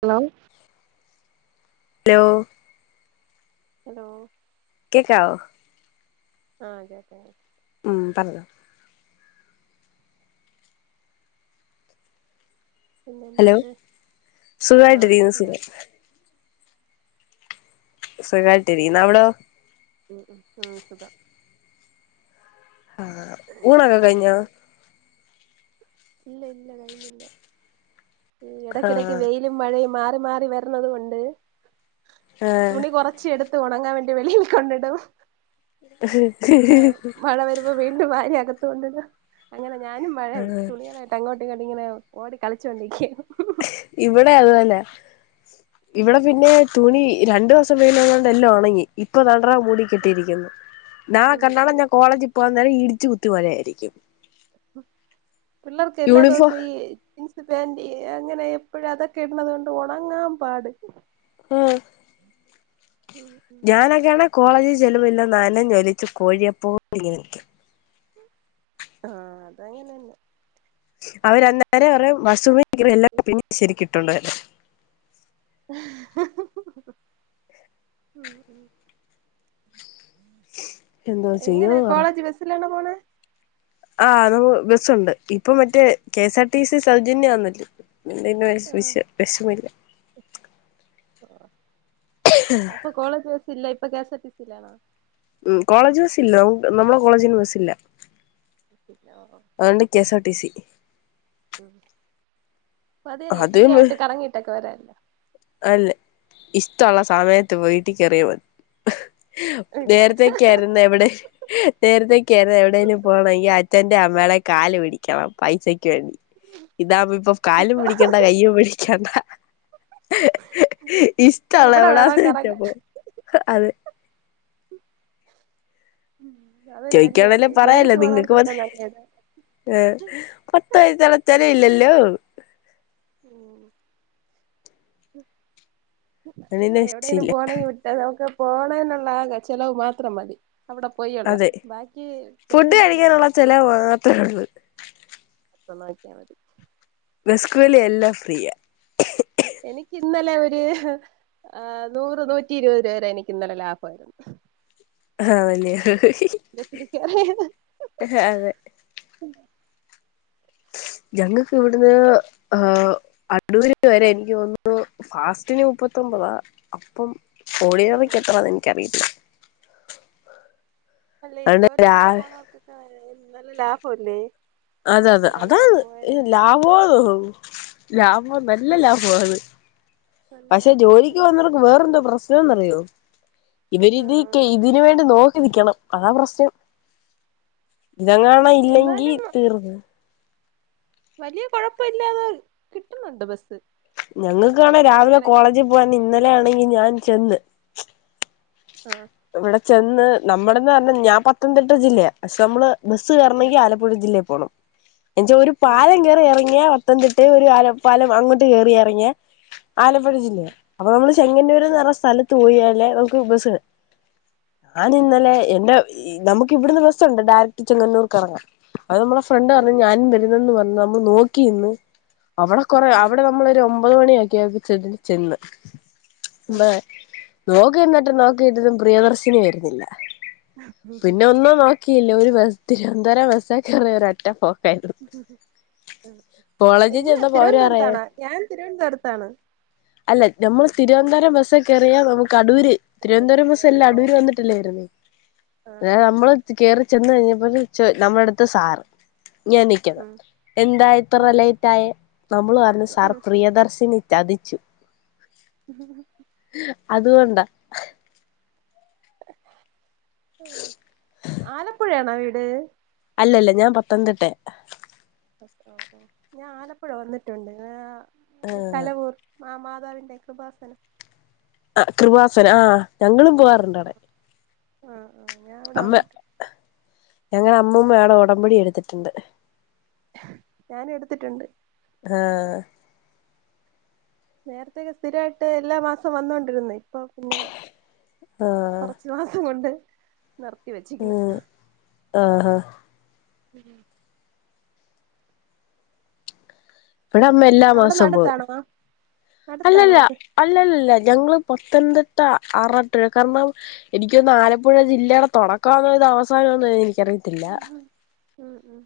Hello hello... hello..... ചാവോ.. ആഹ അതെ അതെ അതെ ആ പറഞ്ഞോ പിന്നെ ഹലോ എന്തുണ്ട് ആഹ് സുഖായിട്ടിരിക്കുന്നു ഹലോ സുഖ സുഖായിട്ടിരിക്കുന്നു അവിടോ ഉം ഉ ഉ സുധാ [unintelligible] ആഹ ഊണകെ കഴഞ്ഞ ഇല്ല ഇല്ല കഴിഞ്ഞില്ല ഈ ഇടക്കിടയ്ക്ക് ആഹ് വെയിലും മഴയും മാറി അ മാറി വരന്നത ഉണ്ട് ആഹ് തുണി കുറച്ച് എടുത്ത് എടുത്ത് ഉണങ്ങാൻ വേണ്ടി വെളിയിൽ കൊണ്ടിടും ആഹ മഴ വരുമ്പോ വീണ്ടും ഭാര്യാക്കുന്ന [unintelligible] ഞാനും മഴയ ആഹ് തുണികളായിട്ട് അങ്ങോട്ട ഇങ്ങനെ ഓടി കളിച്ചോണ്ടിരിക്കും ഇവിടെ അത് തന്നെ ഇവിടെ പിന്നെ തുണി രണ്ടു ദിവസം വെയിലുള്ളൊണ്ട് എല്ലാം ഉണങ്ങി ഇപ്പൊ മൂടിട്ടിരിക്കുന്നു ഉം ഉം ഞാൻ കോളേജിൽ പോക നേര ഉച്ചകുത്തി മഴ ആയിരിക്കും പിള്ളേർക്ക് എല്ലാ യൂണിഫോം ദിവസവും ജീൻസ് പാന്റ് അങ്ങനെ എപ്പോഴും അതൊക്കെ ഇടുന്നത കൊണ്ട് ഉണങ്ങാൻ പാട് ആ ഉം ഉം ഞാനൊക്കെയണ കോളേജിൽ ചലവില്ല നനഞ്ഞു ഒലിച്ചു കോഴിയപ്പോ ഇങ്ങനെ നിക്കും ആഹ അത അങ്ങനെന്നെ അവർന്നേരം [unintelligible] എല്ലും ഈ പിന്നെ ശരിക്കട്ടും ഇട്ടിട്ടുണ്ട് [unintelligible] [inaudible] എന്തോ എങ്ങനെ ചെയ്യോന്ന് കോളേജ് ബസിലാണ് പോണ ആ നമ ബസുണ്ട് ഇപ്പൊ മറ്റേ K S R T C സൗജന്യനല്ലേ എന്ത വിഷമില്ല അപ്പൊ കോളേജ് ബസ് ഇല്ലേ [unintelligible] ഉ കോളേജ് ബസ്സ ഇല്ല നമ്മള കോളേജിന് ബസ്സില്ല ആണ്ട് K S R T C ഉം അതേല്ലേ അത് ഫ്രീ ആയിട്ട് കറങ്ങിട്ടൊക്കെ വരാല്ലോ അല്ല ഇഷ്ടൊള്ള സമയത്ത് വീട്ടി കേയറിയ മതി വീട്ടി നേരത്തക്കെയായിരുന്ന എവടെ നേരത്തെ ഒക്കെ ആയിരുന്നേ എവിടേലും പോണേല് അച്ഛന്റേം അമ്മേടേം കാല് പിടിക്കണം പൈസക്ക് ഇതാവുമ്പോ ഇപ്പൊ കാലും പിടിക്കണ്ട കയ്യും പിടിക്കണ്ട ഇഷ്ടുള്ള എവിടെ വേണോ എവിടാന്ന് വച്ച കറങ്ങാൻ പ്പോ അത് [unintelligible] [inaudible] അതൊരു വലിയ ചോദിക്കാവല്ലോ പറയാലോ ജോലിക്ക് പോണവർക്കൊക്കെ നിങ്ങൾക്കുമത് നല്ലതാ ഏഹ് [unintelligible] ഹലോ ഊം മ് അതിന് എവിടെേലും രക്ഷയില്ല പോണെങ്കിൽ [unintelligible] പോണെന്നുള്ള ആകെ ചെലവ് മാത്രം മതി അവിടെ പോയുള്ള അതെ. ബാക്കി ഫുഡ് ബസിന് കഴിക്കാനുള്ള ചെലവ് മാത്രേ ഉള്ളു. [unintelligible] നോക്കിയാ മതി ബസ് കൂലി എല്ലാം ഫ്രീയാ എനിക്കിന്നലെ ഒരു നൂറ് നൂറ്റി ഇരുപത് രൂപരെ എനിക്ക് ഇന്നലെ ലാഭായി ആഹ് വലിയ കേറിയത് ഹ അതെ ഞങ്ങക്ക് ഇവിടുന്ന് ആഹ് അ അടൂര് വരെ എനിക്ക് തോന്നുന്നു ഫാസ്റ്റിന് മുപ്പത്തിയോമ്പതാ അപ്പം ആഹ് ആഹ് ഓഡിനറിക്കെത്രാന്ന് എനിക്കറിയത്തില്ല അല്ലെ അതുകൊണ്ട് രാ ജോലിക്കൊക്കെ പോണവർക്കൊക്കെ [unintelligible] ലാഭല്ലേ അതെ അതെ മാസം അതാണ് രണ്ടായിരം മൂവായിരം രൂപ ലാഭോ ലാഭോ നല്ല ലാഭ്വാണ് നല്ല പഷെ ലാഭം ജോലിക്കോന്നവർക്ക് വേറെന്തോ പ്രശ്നോന്നറിയോ ഇവരിതി ആഹ് ക്കെ ഇതിന് വേണ്ടി നോ രിക്കണം അതാ പ്രശ്നം ഇതങ്ങാണം ഇല്ലെങ്കി എന്നാലും ഉം വലിയ കൊഴപ്പം ഇല്ലാതെ കിട്ടുന്നുണ്ട് ബസ് ഞങ്ങൾക്കണേ രാവിലെ കോളേജി പോവാൻ നിന്ന അങ്ങനെ ആണെങ്കി ഞാൻ ചെന്ന് ആ ഇവിടെ ചെന്ന് നമ്മളന്ന് പറഞ്ഞ ഞാൻ പത്തംതിട്ട ജില്ലയാ പക്ഷേ മ്മള് ബസ് ആഹ് കേറണമെങ്കി ആലപ്പുഴ ജില്ലേ അപ്പോള എൻ്റെ ഒരു ആഹ് പാലം ആഹ് കയറി ഇറങ്ങിയ പത്തനംതിട്ട ഒരുല പാലം അങ്ങോട്ട് കേയറി ഇറങ്ങിയ ആലപ്പുഴ ജില്ലയ അപ്പൊ നമ്മള് ചെങ്ങന്നൂരന്ന് എന്ന ആഹ് പറഞ്ഞ സ്ഥലത്ത് പോയി അല്ല ന [inaudible] ഞൻ ആഹ് ആഹ് ഇന്നലെ എൻ്റെ നമുക്ക് ഇവിടുന്ന് ബസുണ്ട് ഡയറക്റ്റ് ചെങ്ങന്നൂർക്ക് എറങ്ങാ അത് നമ്മുടെ ഫ്രണ്ട് ഉം പറഞ്ഞ ഉം ഞാനും വരുന്നെന്ന് പറഞ്ഞ നോക്കി ഇന്ന് അവിടെ കുറ ഉം അവിടെ നമ്മളൊരു ഒൻ ഒൻപത് മണിയക്കി [unintelligible] ചെന്ന് ചെന്ന് ആഹ് ബ നോക്ക് എന്നിട്ട് നോ ട്ടതും പ്രിയദർശിനി വരുന്നില്ല ഉം ഉം പിന്നെ ഒന്നും നോക്കിയില്ല ഒരു [unintelligible] അന്നേരം ബസേ കേറി ഒറ്റ പോ കോളേജിൽ ഇങ്ങ ചെന്നപ്പോ അവര് പറയാ തിരുവനന്തപുരത്താണാ ഞാൻ തിരുവനന്തപുരത്താണ് ബസൊക്കെ കേറിയാൽ നമ്മുക്ക് അടൂരി തിരുവനന്തപുരം ബസ് എല്ലാം ഓ അടൂര് ഓ ഓ വന്നിട്ടില്ലേവരുന്നെ ആഹ് [unintelligible] ആഹ് നമ്മള് ആഹ് കയറി ചെന്ന് കഴിഞ്ഞ [unintelligible] നമ്മടത്തെ സാറ് ഞാൻ നിക്കുന്നു എന്താ ഇത്ര ലേറ്റായ നമ്മള് പറഞ്ഞു സാർ പ്രിയദർശിനി ചതിച്ചു അത്കൊണ്ട് ബ ആലപ്പുഴയാണോ വീട്? അല്ലല്ല ഞാൻ പത്തനംതിട്ട ഓ ഓ ഓ ഞാൻ ആലപ്പുഴ വന്നിട്ടുണ്ട് കലവൂർ [unintelligible] പിതാവിന്റെ കൃപാസന ആ കൃവാസന ആ ഞങ്ങളും പോവാറുണ്ട് അടെ ആ ആ ഞാ അവിടെ വന്നിട്ടുണ്ട് ഞങ്ങളെ അമ്മൂമ്മ അവിടെ ഉടമ്പൊടി എടുത്തിട്ടുണ്ട് ഞാൻ എടുത്തിട്ടുണ്ട് ആ നേരത്തക്കെ സ്ഥിരയിട്ട് എല്ലാ മാസവും വന്നോണ്ടിരുന്ന ഇപ്പൊ പിന്നെ ആഹ് കൊറച്ചു മാസം കൊണ്ട് നിർത്തി വെച്ചിരിക്കണ് ഉം ആ ആ ഉം ഇവിടെ അമ്മ എല്ലാ അവിടെന്ന് മാസവും പോകും അടുത്താണോ അടുത്താണോ അല്ലല്ല അത് അല്ലല്ലല്ല ഞങ്ങള് പത്തനതി ആറാട്ടാ ആറാട്ട് കാരണം എനിക്ക് തോന്ന് ആലപ്പുഴ ജില്ലയുടെ തൊടക്കംആന്നോ ഇത് അവസാനംആന്നോ എനിയ്ക്ക് അറിയത്തില്ല ഉം ഉം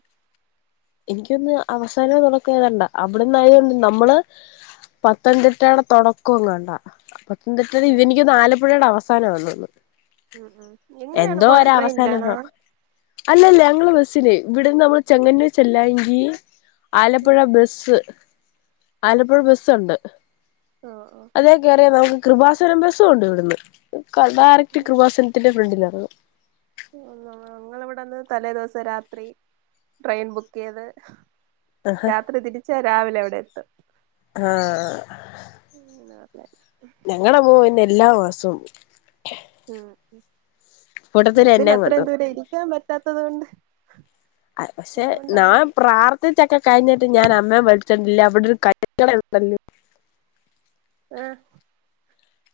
എനിക്കുതോന്ന് അവസാനമോ തൊടക്കമോ എതാണ്ട അവിടെന്ന് ആയതുകൊണ്ട് നമ്മള് പത്തതിട്ടയെടെ തൊടക്കങ്ങാണ്ട എന്നിട്ട് ഓ ഓ എനിക്ക് തോന്ന് ആലപ്പുഴയുടെ അവസാ- സാനമാണന്ന് ഉം ഉം എങ്ങനെയാണ് എന്തോ പോണ ഒര് ട്രെയിനിലാണോ അവസാനം അല്ലല്ല ഞങ്ങള് ബസ്- ച്ചില്ലേ ഇവിടെന്ന് നമ്മള് ചെങ്ങന്നൂ ചെല്ലാങ്കി- ഉം ആലപ്പുഴ ബസ് ആലപ്പുഴ ബസ്സ്ഒണ്ട് ഓ ഓ അതെ കേറിയ നമ്മക്ക് കൃപാസനം ബസുംഒണ്ട് ഇവിടുന്ന് ഡയറക്റ്റ് കൃപാസനത്തിന്റെ ഫ്രണ്ടിലാ [inaudible] നമ്മ ഞങ്ങള് ഇവിടെന്ന് തലേ ദിവസം രാത്രി ട്രെയിൻ ബുക്ക് ചെയ്ത് രാത്രി തിരിച്ചാ രാവിലെ അവിടെ എത്തും [inaudible] ആഹ് ഞങ്ങള് പോകും പിന്നെ എല്ലാ മാസവും ഉം കൂട്ടത്തിൽ ബസ്സിൽ എന്നെ കൊണ്ടു അത്രയും ദൂരം പോവും ഇരിക്കാൻ പറ്റാത്തത് കൊണ്ട് പക്ഷെ അതുകൊണ്ട് നാൻ അങ്ങനെ പ്രാർത്ഥിച്ചൊക്കെ കഴിഞ്ഞിട്ട് ഞാൻ അമ്മയെ വിളി അവിടെ ഒരു കൈക്കള ഉണ്ടല്ലോ ആ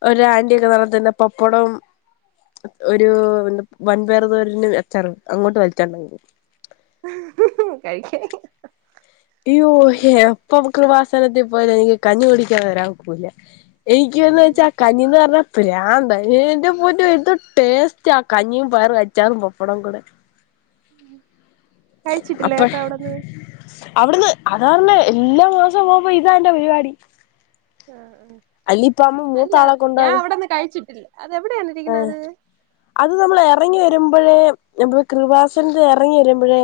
ഒര് ആന്റി ഒക്കെ നടത്തുന്ന പപ്പടം ഒരു വൻപയർ തോരനും അച്ചാറും അങ്ങോട്ട് വലിച്ചോണ്ടങ്ങ് പോകും ഹ് ഹും കഴിക്കാൻ ഇയ്യോ എപ്പോ കൃപാസന സനത്തിൽ പോയാ ലും എനിക്ക് കഞ്ഞി കുടിക്കാതെ വരാൻ ഒക്കൂല്ല എനിക്ക് എന്ന് വെച്ചാ കഞ്ഞിയെന്ന് പറഞ്ഞ ഭ്രാന്താ എന്റെ പൊന്നോ എന്തോ ടേസ്റ്റ് ആ കഞ്ഞിയും പയറും അ ച്ചാറും പപ്പടം കൂടെ കഴിച്ചിട്ടില്ലേ അപ്പ ഏട്ടൻ അവിടന്ന് അവിടുന്ന് അതാ പറഞ്ഞേ എല്ലാ മാസം പോവുമ്പോ ഇതാ എന്റെ പരിപാടി ആ ആ അല്ലിപ്പ അമ്മ മൂത്ത അല്ല ആളെ കൊണ്ട് ഞാൻ അവിടന്ന് കഴിച്ചിട്ടില്ല അത് ഏഹ് എവിടെയാണിരിക്കണത്? അത് നമ്മൾ ഇറങ്ങി വരുമ്പോഴേ നമ്മള് കൃവാസന ഇറങ്ങി വരുമ്പോഴേ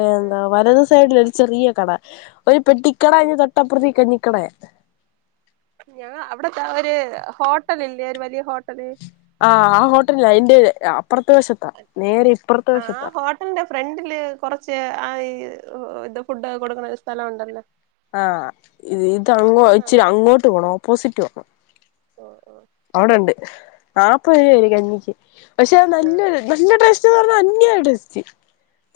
ഏ എന്താ വലതുസൈ സൈഡിൽ ഒരു ചെറിയ കട. ഒരു പെട്ടിക്കട അതിന് തൊട്ടപ്പുറത്തി കഞ്ഞിക്കടയാ. ഞങ്ങ അവിടത്തെ ഒരു ഹോട്ടൽ ഇല്ലേ ഒരു വലിയ ഹോട്ട ആ ആ ഹോട്ടലാ അതിന്റെ [unintelligible] നേരെ ഇപ്പുറത്തെ ആ വശത്താ ഹോട്ടലിന്റെ ഫ്രണ്ടില് കുറച്ച് ആ ഇത് ഫുഡ് കൊടുക്കണ സ്ഥലം ഉണ്ടല്ലോ? ആ ഇത്ങ്ങോ അവിടെന്നാണ് ഇച്ചിരി അങ്ങോട്ട് പോണം ഓപ്പോസിറ്റ് പോണം. ഓ ഓ അവിടുണ്ട്. നാല്പത് രൂപയാ ഒരു കഞ്ഞിക്ക് പക്ഷെ അത് നല്ല നല്ല ടേസ്റ്റ്. ച്ച് പറഞ്ഞാൽ അന്യായ ടേസ്റ്റ്.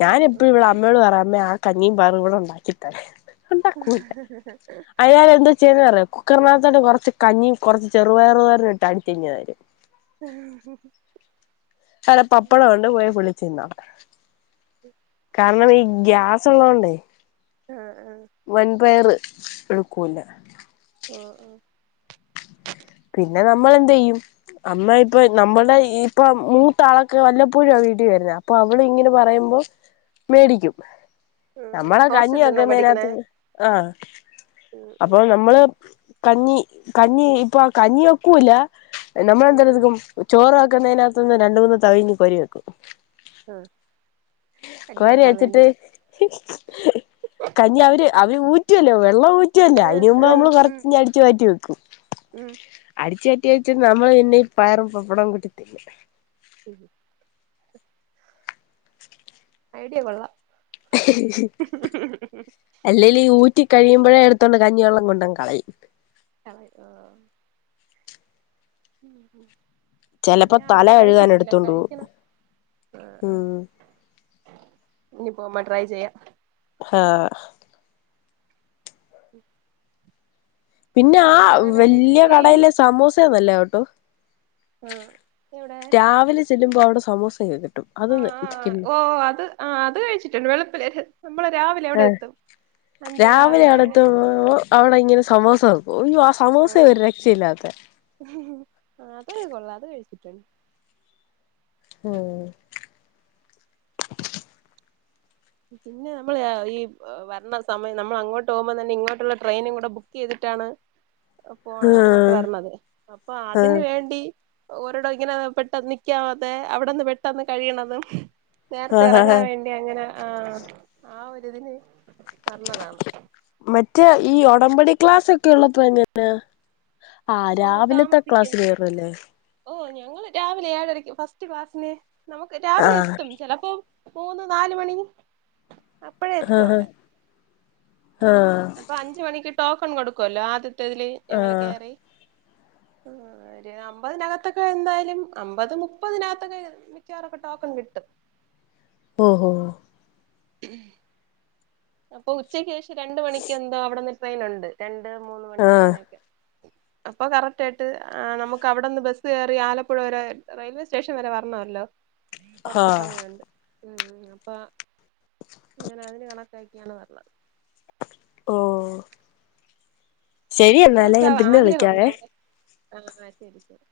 ഞാൻ ഉം എപ്പഴും ഇവിടെ അമ്മയോട് പറയും അമ്മ ആ. കഞ്ഞിയും പയറും കൂടി ഉണ്ടാക്കിത്തരാൻ. ഹ ഹ ഹ അയാള് എന്താ ചെയ്യണന്ന് അറിയാവോ, കുക്കറിനകത്ത് കൊറച്ച് കഞ്ഞിയും കുറച്ച് ചെറുപയറു തോരനും ഇട്ട് അടിച്ച് ഇങ്ങ് തരും. അരപപ്പടം ഒണ്ട് പോയി പൊള്ളിച്ച് തിന്നാം. കാരണം ഈ ഗ്യാസ് ഉള്ളതുകൊണ്ട് ആഹ് ആഹ് വൻപയറ്. എടുക്കൂല. ഓ ഓ പിന്നെ നമ്മൾ എന്ത് ചെയ്യും, അമ്മ ഇപ്പൊ നമ്മളുടെ ഇപ്പം മൂത്ത ആളൊക്കെ വല്ലപ്പോഴും വീട്ടിൽ വരുന്നത് അപ്പൊ. നമ്മള് ഇങ്ങനെ പറയുമ്പോ. മേടിക്കും. നമ്മളാ കഞ്ഞി ഹോസ്റ്റലിൽ നിന്നാ പഠിക്കണേ വെയ്ക്കുന്നതിനകത്ത് ആ ഉം ഉം അപ്പൊ നമ്മള്. കഞ്ഞി കഞ്ഞി ഇപ്പം. കഞ്ഞി വെക്കൂല. നമ്മള് ഉം എന്തെടുക്കും ചോറിന വെക്കുന്നതിനകത്തൊന്ന് നിന്ന് രണ്ടു മൂന്ന് തവി ഇങ്ങ് കോരി വെക്കും. ആ കോരി വെച്ചിട്ട്. കഞ്ഞി അവര് അവര് ഊറ്റ റ്റുല്ലോ വെള്ള ഉറ്റല്ല ആഹ് അതിന് മുമ്പ് നമ്മള് ആഹ് കൊറച്ച ഉം അടിച്ചു മാറ്റി വെക്കും. അടിച്ചട്ടിയച്ച നമ്മള് പിന്നെ ഈ പയറും പപ്പടം കൂട്ടി തിന്നു. ഉം ഐഡിയ കൊള്ളാം. അല്ലേലും ഈ ഊറ്റി. കഴിയുമ്പോഴേ എടുത്തോണ്ട് കഞ്ഞിവെള്ളം കൊണ്ട് അങ്ങ് കളയും. കളയുവോ ഉം ഉം ചെിലപ്പോ തല കഴുകാൻ എടുത്തുണ്ട് പോ ആഹ് ഉം ഇനി പോ്പ ട്രൈ ചെയ്യ ആഹ ഉം പിന്നെ ആ വല്യ എത്രയും കടയിലെ സമോസന്നല്ലേ ട്ടോ ആഹ് എവിടെ രാവിലെ ചെല്ലുമ്പോ സമൂസ ഏത് ആ ആ ഓ അത് ആ് അത് കഴിച്ചിട്ടണ്ട് വെളുപ്പില ഏ ആറ് രാവിലെ മണി അടുത്ത് അങ്ങനെയൊക്കെ അവിടെ ഇങ്ങനെ സമോസ വെക്കും അയ്യോ ആ സമോസ ഒരുരെ രക്ഷയില്ലാത്ത ആ അത കൊള്ളാം അത് കഴിച്ചിട്ടുണ്ട് ആഹ പിന്നെനമ്മൾ പറയണ സമയം അങ്ങോട്ട് പോകുമ്പോ തന്നെ ഇങ്ങോട്ടുള്ള ട്രെയിനും കൂടെ ബുക്ക് ചെയ്തിട്ടാണ് പോണത അങ്ങോട്ട് ആഹ് വരണത് അപ്പൊ അതിന് വേണ്ടി ഓരോടോ ഇങ്ങനെ പെട്ടന്ന് നിക്കാ അതെ അവിടെന്ന് പെട്ടന്ന് കഴിയണത് നേരത്തെ ആഹ് ആഹ് ഇറങ്ങാൻ വേണ്ടി അങ്ങനെ ആഹ ആ ഒരിതിന് നല്ലതാണ് മറ്റേ ഈ ഉടമ്പടി ക്ലാസ് ഒക്കെ ഉള്ളപ്പോ എങ്ങനാ ആ ഓ രാവിലത്തെ താമസിക്കും ക്ലാസ്ില് കേയറല്ലേ ഓ ഞങ്ങള്ൾ രാവിലെ ഏഴരയ്ക്ക് ഫസ്റ്റ് ക്ലാസ്സിന് നമുക്ക് രാവിലെ ആഹ് എത്തും ചിലപ്പോ മൂന്ന് നാാല മണി അപ്പഴേ ആഹ എത്തും ഹഹ അവിടെ ആഹ അപ്പൊ അഞ്ച് മണിക്ക് ടോക്കൺ കൊടുക്കുമല്ലോ അത് ഇത്തതിൽ ഞങ്ങൾ ആഹ് കയറി ആ ഒരു അമ്പതിനകത്തൊക്കെ എന്തായാലും അമ്പത് മുപ്പതിനകത്തൊക്കെ മിക്കവറൊക്കെ ടോക്കൺ കിട്ടും ഓഹ ഉം അപ്പൊ ഉച്ചയ്ക്ക് ശേഷ രണ്ട മണിക്ക് എന്തോ അവിടുന്ന് പ്ലെയിൻ ഉണ്ട്ട്രെയിൻ ഉണ്ട് രണ്ട് മൂന്ന മണിക്ക് ആഹ് അങ്ങനെയൊക്കെ അപ്പൊ കറക്റ്റ് ആയിട്ട് ആ നമുക്ക് അവിടെന്ന് ബസ്സ് കയറി ആലപ്പുഴ വരെ റെയിൽവേ സ്റ്റേഷൻ വരെ വരണമല്ലോ കൊറച്ച് ആഹ് സമയംമുണ്ട് ഉം അപ്പ ങ്ങനെ അതിന് കണക്ക് എാണ് പറഞ്ഞ [unintelligible] ഓ ശരി എന്ന എന്നാലേ ഞാൻ പിന്നെ വിളിക്കാവെ ആ ശരി ശരി